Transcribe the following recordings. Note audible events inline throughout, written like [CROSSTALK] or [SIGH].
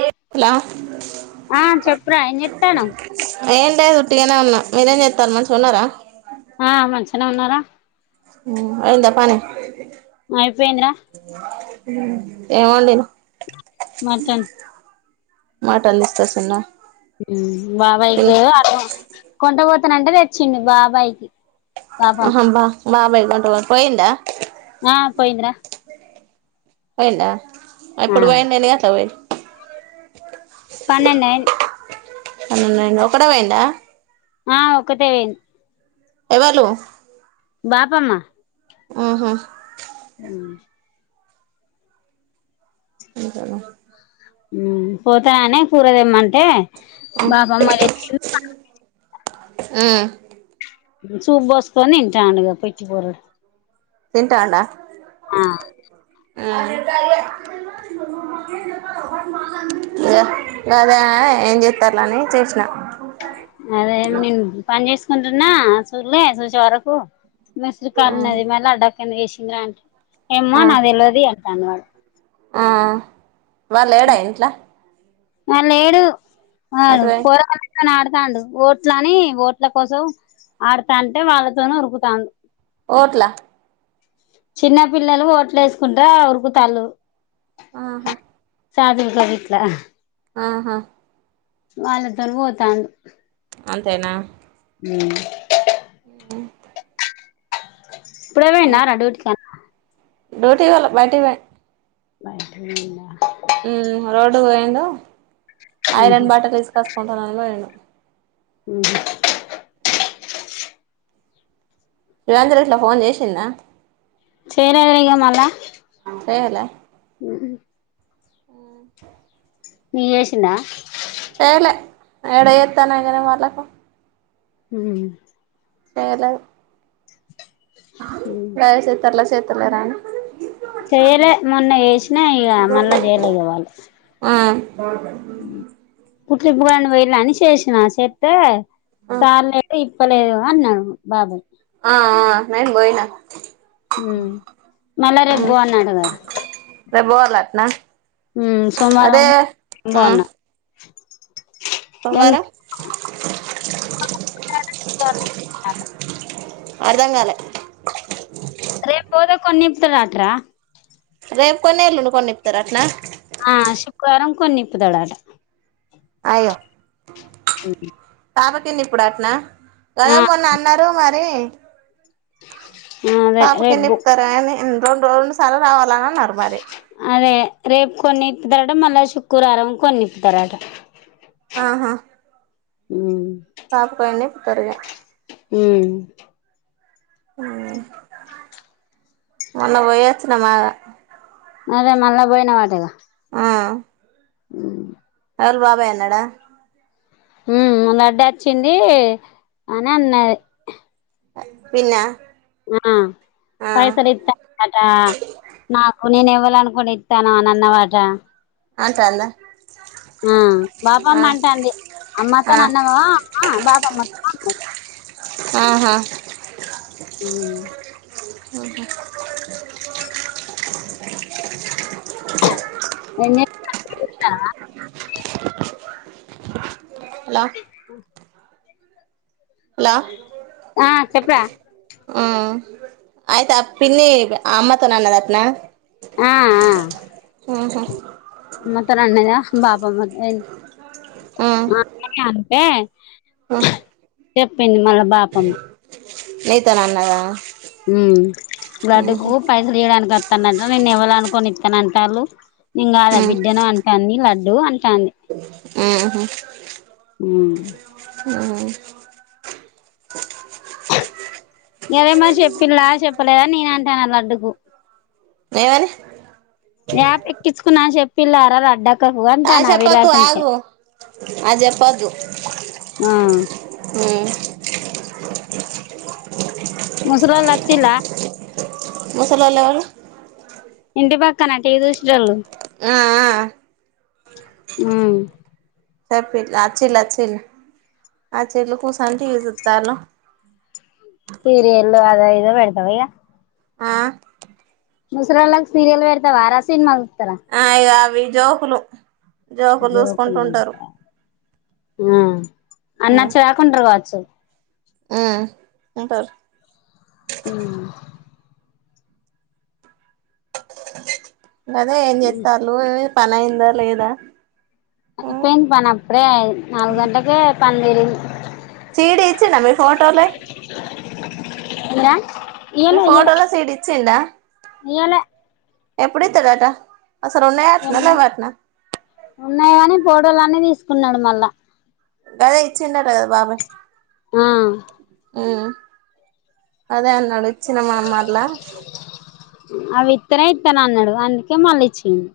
ఏ లా ఆ చెప్పారా ఎంచేతనావ్ ఏం లేదు ఉట్టిగానే ఉన్నా మీరేం చెస్తారు మంచిగా ఉన్నారా ఆ మంచిగానే ఉన్నారా అమ్ అయిందా పని అయ్యిపోయిందిరా ఏం వండినా మటన్ [INAUDIBLE] మటన్ ఇచ్చే స్తున్నా వా బయుకు అ కొంత పో అనంటే తెచ్చింది బాబాయి కి ఆహైబ బాబాయ్ గొంతు పోయిందా ఆ పోయిందిరా పోయిందా ఎప్పుడు పోయింది ఎన్ని గంటలకు పోయింది పన్నెండయిన్ పన్నెండయింది ఒక్కటేపోయిందా ఆ ఒక్కతే పోయిం ఎవళు బాపమ్మా ఓహో మ్మ్ అకల మ్మ్ పోతనానే పూర తెమంట్ ఏ బాబా మ తీ [INAUDIBLE] అ సూప్ పోసుకొని తింటాను పెట్టుకొని తింటాండ ఆ ఆ గదా ఏం చేస్తారులే అని చూసినా అదే నిన్ పన్ చేస్ సంటన్నా చూళ్ళే సూచే వరకు మిస్ కాల్ ఉన్నది మల్లా అడ్డాకే [INAUDIBLE] తిన్ రాండి ఆ ఏమ్మా నా వెళ్ళేది కన్ వాడు ఆ వాడు లేడా ఇంట్లో వాడ్ లేడు ఆవును పోయిండు పోరగాల్లు కాని అడతాండు ఓట్లని ఓట్ల కోసం ఆడతా అంటే వాళ్ళతోనే ఉరుకుతాండు ఓట్లా చిన్న పిల్లలు ఓట్లు వేసుకుంటా ఉరుకుతాల్లూ ఆహా ఛార్జింగకా ఇట్లా ఆహా వాళ్ళతోను పోతాను అంతేనా మ్మ్ అ ఇప్పుడే పోయిండ రా డ్యూటీకి డ్యూటీకి పోలె బైటికి పోయ బైటపోయిండా ఈ రోడ్డుకు పోయిండో ఊహూ ఐరన్ బాట తీసుకొసుకుంటున్నాని పోయిండు ఊహూ శివేంద్రిట్లా ఫోన్ చేషిండా చేయ్ రాదే ఇగ మల్లా [UNINTELLIGIBLE] ఉహూ ఓ నీకు చేేషిండా చేయ్ లే ఎడ చేత్తన [UNINTELLIGIBLE] మాల్ల ప్పో మ్ చేయలేదు యే చేత్తార్లే సే తల్వదాని చేయలే మొన్న చేసిన ఇగ మళ్ళా చేయలే ఇవాళ [UNINTELLIGIBLE] కుట్లిప్పలే ఆని పోయిన్నామని అని చేేసిన సేత్తే ఆ సార్ [UNINTELLIGIBLE] చెప్పలే కదా అన్నాను బాబాయ్ ఆ ఆ నేను పోయిన మ్ మళ్ళ రెబ్బోవాలనటగద రేప్ బోవాలట్న మ్ సోమ్వారం బాన్నా [INAUDIBLE] సోమ్వారం [INAUDIBLE] [INAUDIBLE] అర్ధం కాలె కొన్నిప్పుతుర్రట్రా రేపు కొన్ని ఎల్లుండి కొన్ని ఇప్తారట్న ఆ శుక్రారం కొన్నిప్పుతాడట అయ్యో మ్హ్ తావకింది ఇప్పుడు అట్నా గదే మొన్న అన్నరు మరి [UNINTELLIGIBLE] అదే రేపు పో [UNINTELLIGIBLE] రెండు రోజుల శెలవు రావాల [UNINTELLIGIBLE] అన్నరు మరి అదే రేపు కొన్ని ఇప్పుతారట మళ్ళ శుక్రారం కొన్ని ఇప్పుతారట ఆహా హ్మ్ [UNINTELLIGIBLE] త్వరగా హ్మ్ మొన్న పోయచ్చినమాగా అదే మళ్ళ పోయినా వటగా హ్మ్ ఎవరు బాబాయ్ అన్నాడా హ్మ్ లడ్డొచ్చింది అని అన్నది పిన్నా ఆ ఆ పైసల్ ఇస్తాండట నాకు నేను ఎవ్వలనుకోని ఇత్తానని అన్నవట అంటాందా ఆ ఆ బాపమ్మ అంటాంది ఆ అమ్మతోనన్నవా అమ్మా బాపమ్మతోనా ఆహా హ్మ్ ఊహూ ఎన్ని [UNINTELLIGIBLE] ఇత్తావ హలో హలో ఆ చెప్పరా ఆ అయితే ఆ పిన్ని అమ్మతోన అన్నది అట్న ఆ ఆ ఆహా మ అత్త నన్నద బాప్ మహమ్మద్ అలీ ఉమ్ ఆ ఐతే అంతే ఉ చెప్పింది మళ్ళ బాపం నీతో నన్నదా గడ్డకు పైసలు ఈయడానికి వత్తందట నేను ఇవ్వాలనుకుని అలాంటాళ్ళు ఇంకాదా బిడ్డని అంటాంది లం [UNINTELLIGIBLE] ఆహ ఆ గదే మరి షెప్పిల్ల షెప్పలేదా నేను అంటన్నా లడ్డుకు ఏమని మ్యాప్ ఎక్కించుకున్న అని చెప్ పిల్లారా రఢక్ ఆ చెప్పకు ఆగు ఆ జప్పద్దు ఆ ఊ ముసలోళ్ళచిల్ల ముసలోళ్ళు ఎవరు ఇంటిపక్క కన టీవీ చూసేటోళ్లు ఆ ఆ ఉమ్ చెపిల ఆచిల్ ఆచిలు ఆచలుకు కూసోని టీవీ సూత్తలు ఇగ వేడతావా ఇగ ఆ ముసలోళ్లకు సీరియల్ పెడతావా రా సినిమా చూత్తరా ఆ ఇగా ఆగు మీ జోకులు జోకులు చూసుకుంటుంటారు ఉమ్ అన్నచ్చ్చేదాకా ఉంటరు కావచ్చు ఉమ్ ఉంటారు ఊ లేదా ఏం ఉమ్ చెత్తళ్ళు పనైందా లేదా పోయిన్ పని అప్పుడే నాలుగు గంటకే ప [UNINTELLIGIBLE] సిడి ఇచ్చిండా మీ ఫోటోలై ఎలా మీరు ఫోటోలో సిడి ఇచ్చిండా ఇయ్యలే ఎప్పుడు ఇత్తడట అసలు ఉన్నాయటనా ఎన్న లేవటనా ఉన్నాయి కాని పో లానే తీసుకున్నాడు మళ్ళా గదే ఇచ్చింట కదా బాబాయ్ ఆ హ్మ్మ్ అదే ఆన్నాడు చిన్నమామోళ్ల అవి ఇత్తనే ఇత్తనన్నాడు అందుకే మళ్ళీచ్చింది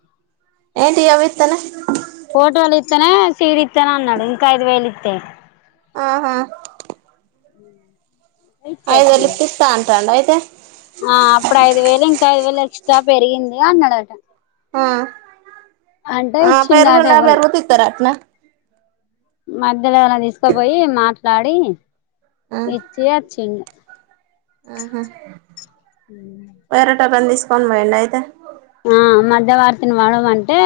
ఏంటి అవిత్తనే ఓటు వాళ్ళ ఇస్తానే సీడ్ ఇస్తాన అన్నాడు ఇంకా ఐదు వేలు ఇస్తాయి ఆహా ఉ అఐదులి పిస్తాన్ తనైతే ఆ అప్పుడు ఐదు వేల ఇంకా ఐదు వేల ఎక్స్ట్రా పెరిగింది అన్నాడట ఆ అంటే ఆ పెరుగుడా పెరుగుతిస్తార అత్న మధ్యలోనా తీసుకోపోయి మాట్లాడి ఆ ఇట్లే వచ్చిండు ఆహా అ [INAUDIBLE] టవల్ తీసుకొని పోయిండా అయితే [INAUDIBLE] వార్తని పాడమంటే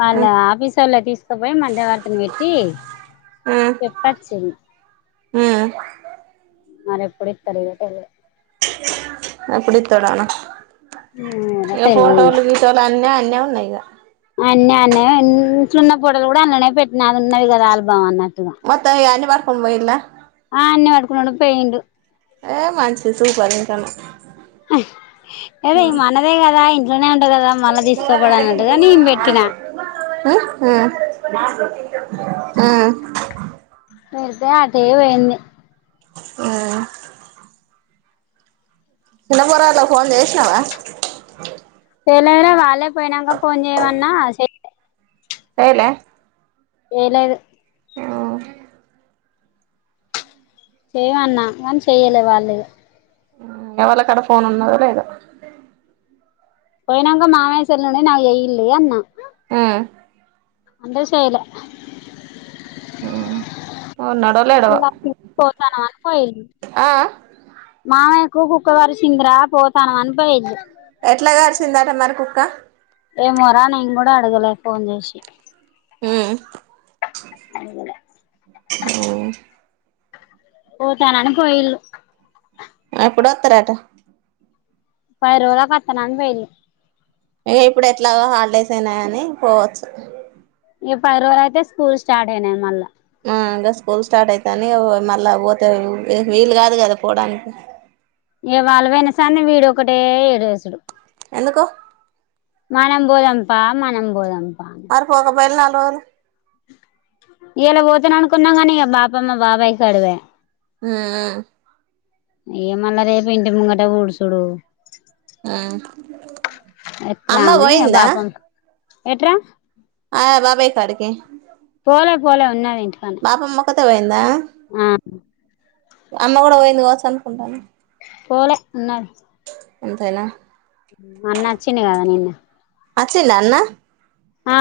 వాళ్ళ ఉమ్ ఆఫీస్ వాళ్ల తీసుకొపోయి మధ్య వర్తని పెట్టి చెప్పొచ్చిండు హుమ్మ్ మరి ఎప్పుడు తరగట అ కుడు తడనా ఏమోరా ఇక తెల్వదు ఇగ ఫోటోలుకి అ అన్న న్నాగా అన్న అన్న సున్న పూటలు కూడా అన్ననే పెట్టిన అది ఉన్నది కదా ఆల్బావ అన్నది మ అని వర్ సమయలా ఆ అన్నిీ పట్కున్నాడు పెయిండు ఏ మంచి చసు పరిన్ క అద ఈ మనదే కదా ఇ నేను పెట్టినా ఆ మీతే అదే పోయింది ఆ చిన్నపురాలా ఫోన్ చేసినావా తెలైన వాాల పోయినాక పోన్ చేయవా సైలే ఏ లేదు ఓ చేయవన్నా కానీ చెయలే వాళ్ళు ఎవాళక్కడ ఫోన్ ఉన్నదో లేదా పోయినాంక మామేశ్వర్ నుండి నావ వెయ్యల్లి అన్నా ఆ అంత విష అలే ర ఇ పోతనవా పోయి ఆ మామ కుక్కు కుక్కవారు సిందరా పోతానుం అనిపయేది ఎట్లాగా అరిసిందట మరి కుక్క ఏమోరాం కూడాడా అడుగలే ఫన్ చేసిి హ అఓ ఓ తనను పోయిల ఎప్పుడు వస్తారట ఇై రూల కట్టన పోయరు ఇక ఇప్పుడు ఎట్లాగా హాలిడేస్ అయినాయని పోవచ్చు ఇ పరువర అయితే స్కూల్ స్టార్ట్ అయినాయి మళ్ళా ఆ ఇంకా స్కూల్ స్టార్ట్ అయితాని మళ్ళా పోతేా వీలు కాదు కదా పోవడానికి ఏ వాళ్ళు పోయినా సర వీడు ఒకటే ఏడేసుడు ఎందుకో మనం పోదంపా మనం పోదంపా వార పోక బయల్ నాలు వదు ఇలా పోతను అనుకున్నాం కానీక బాపమ్మ బాబాయ్ క అడువే ఆ ఏ మళ్ళ రేపు ఇంటి ముంగట ఊడుచుడు ఆ ఎట్లానే పాపం ఎట ఆ బాబాయకాడకే పోలే పోలే ఉన్నాదం బాపమ్మ కతే పోయిందా అమ్మ కూడా పోయింది కావచ్చు అనుకుంటాను పోలే ఉన్నాడు అంతేనా వచ్చిండు కదా నిన్న అచ్చింద అన్న ఆ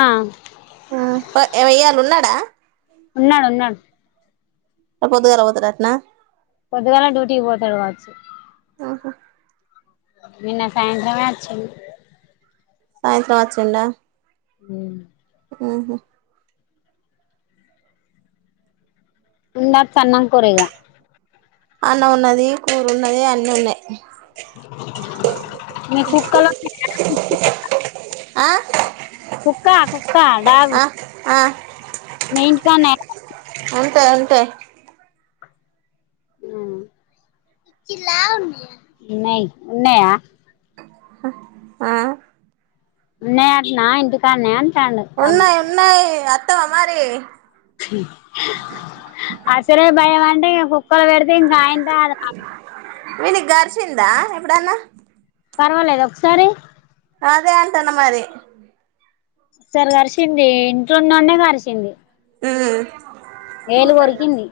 ఏమయ్యళ ఉన్నాడా ఉన్నాడు ఉన్నాడు రేపు పొద్దుగాల పోతరాట్నా పోద్దిగాేల డ్యూటీకి పోతాడు కావచ్చు స ఆ నిన్న సాయంత్రం మ్యాచ్ సాయంత్రం వచ్చిండా ఉ ఆఓహో ఉందా సన్నం కురగా అన్న ఉన్నది కూరు ఉన్నది అన్నీ ఉన్నాయి మీ కుక్కలున్నాయా ఆ కుక్క కుక్క డాగ్ ఆ ఆ మీెయిన్ కాన్ ఎంతే ఉంతే న ఉన్నయ ఆ ఉన్నాయంటన ఇంటికనే ఉన్నాయి ఉన్నాయి అ వత్తవ మరి అసలే భయం అంటే ఇం కుక్కలు పెడితే ఇంకాయంతా అది కా వీడి గర్చిందా ఎప్పుడన్న పర్వాలేదు ఒకసారి అదే అంటంన్న మరి సారి కరిచింది ఇంట్లోంన్నండే కరిచింది ఉ ఏలు కొరికింది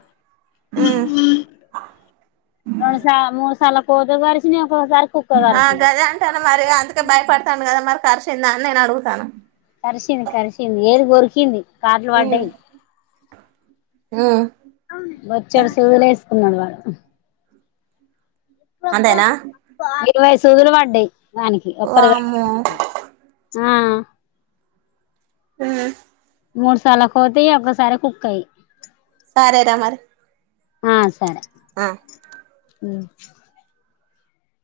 ఉమ్ తస మూ సాల కోది పరిసినం ఆ గదే అంటానా మరి అందుకే భయపడతాండు కదా మరి కర్షింద అనీ నేను అడుగుతాన కరిసింది కరిసింది ఏలు కొరికింది కాట్లు పడ్డాయి ఉమ్ బొచ్చెడు సూదులే ఉన్నవారా అంతేనా [UNINTELLIGIBLE] ఇరవైద్దు సూదులు పడ్డాయి వానికి ఒక్కడిగా వామ్మో ఆ హ మూడు సార్లు కోతి ఒక్కసారి కుక్క అయి సారే రా మరి ఆ సరే ఆ అ [UNINTELLIGIBLE]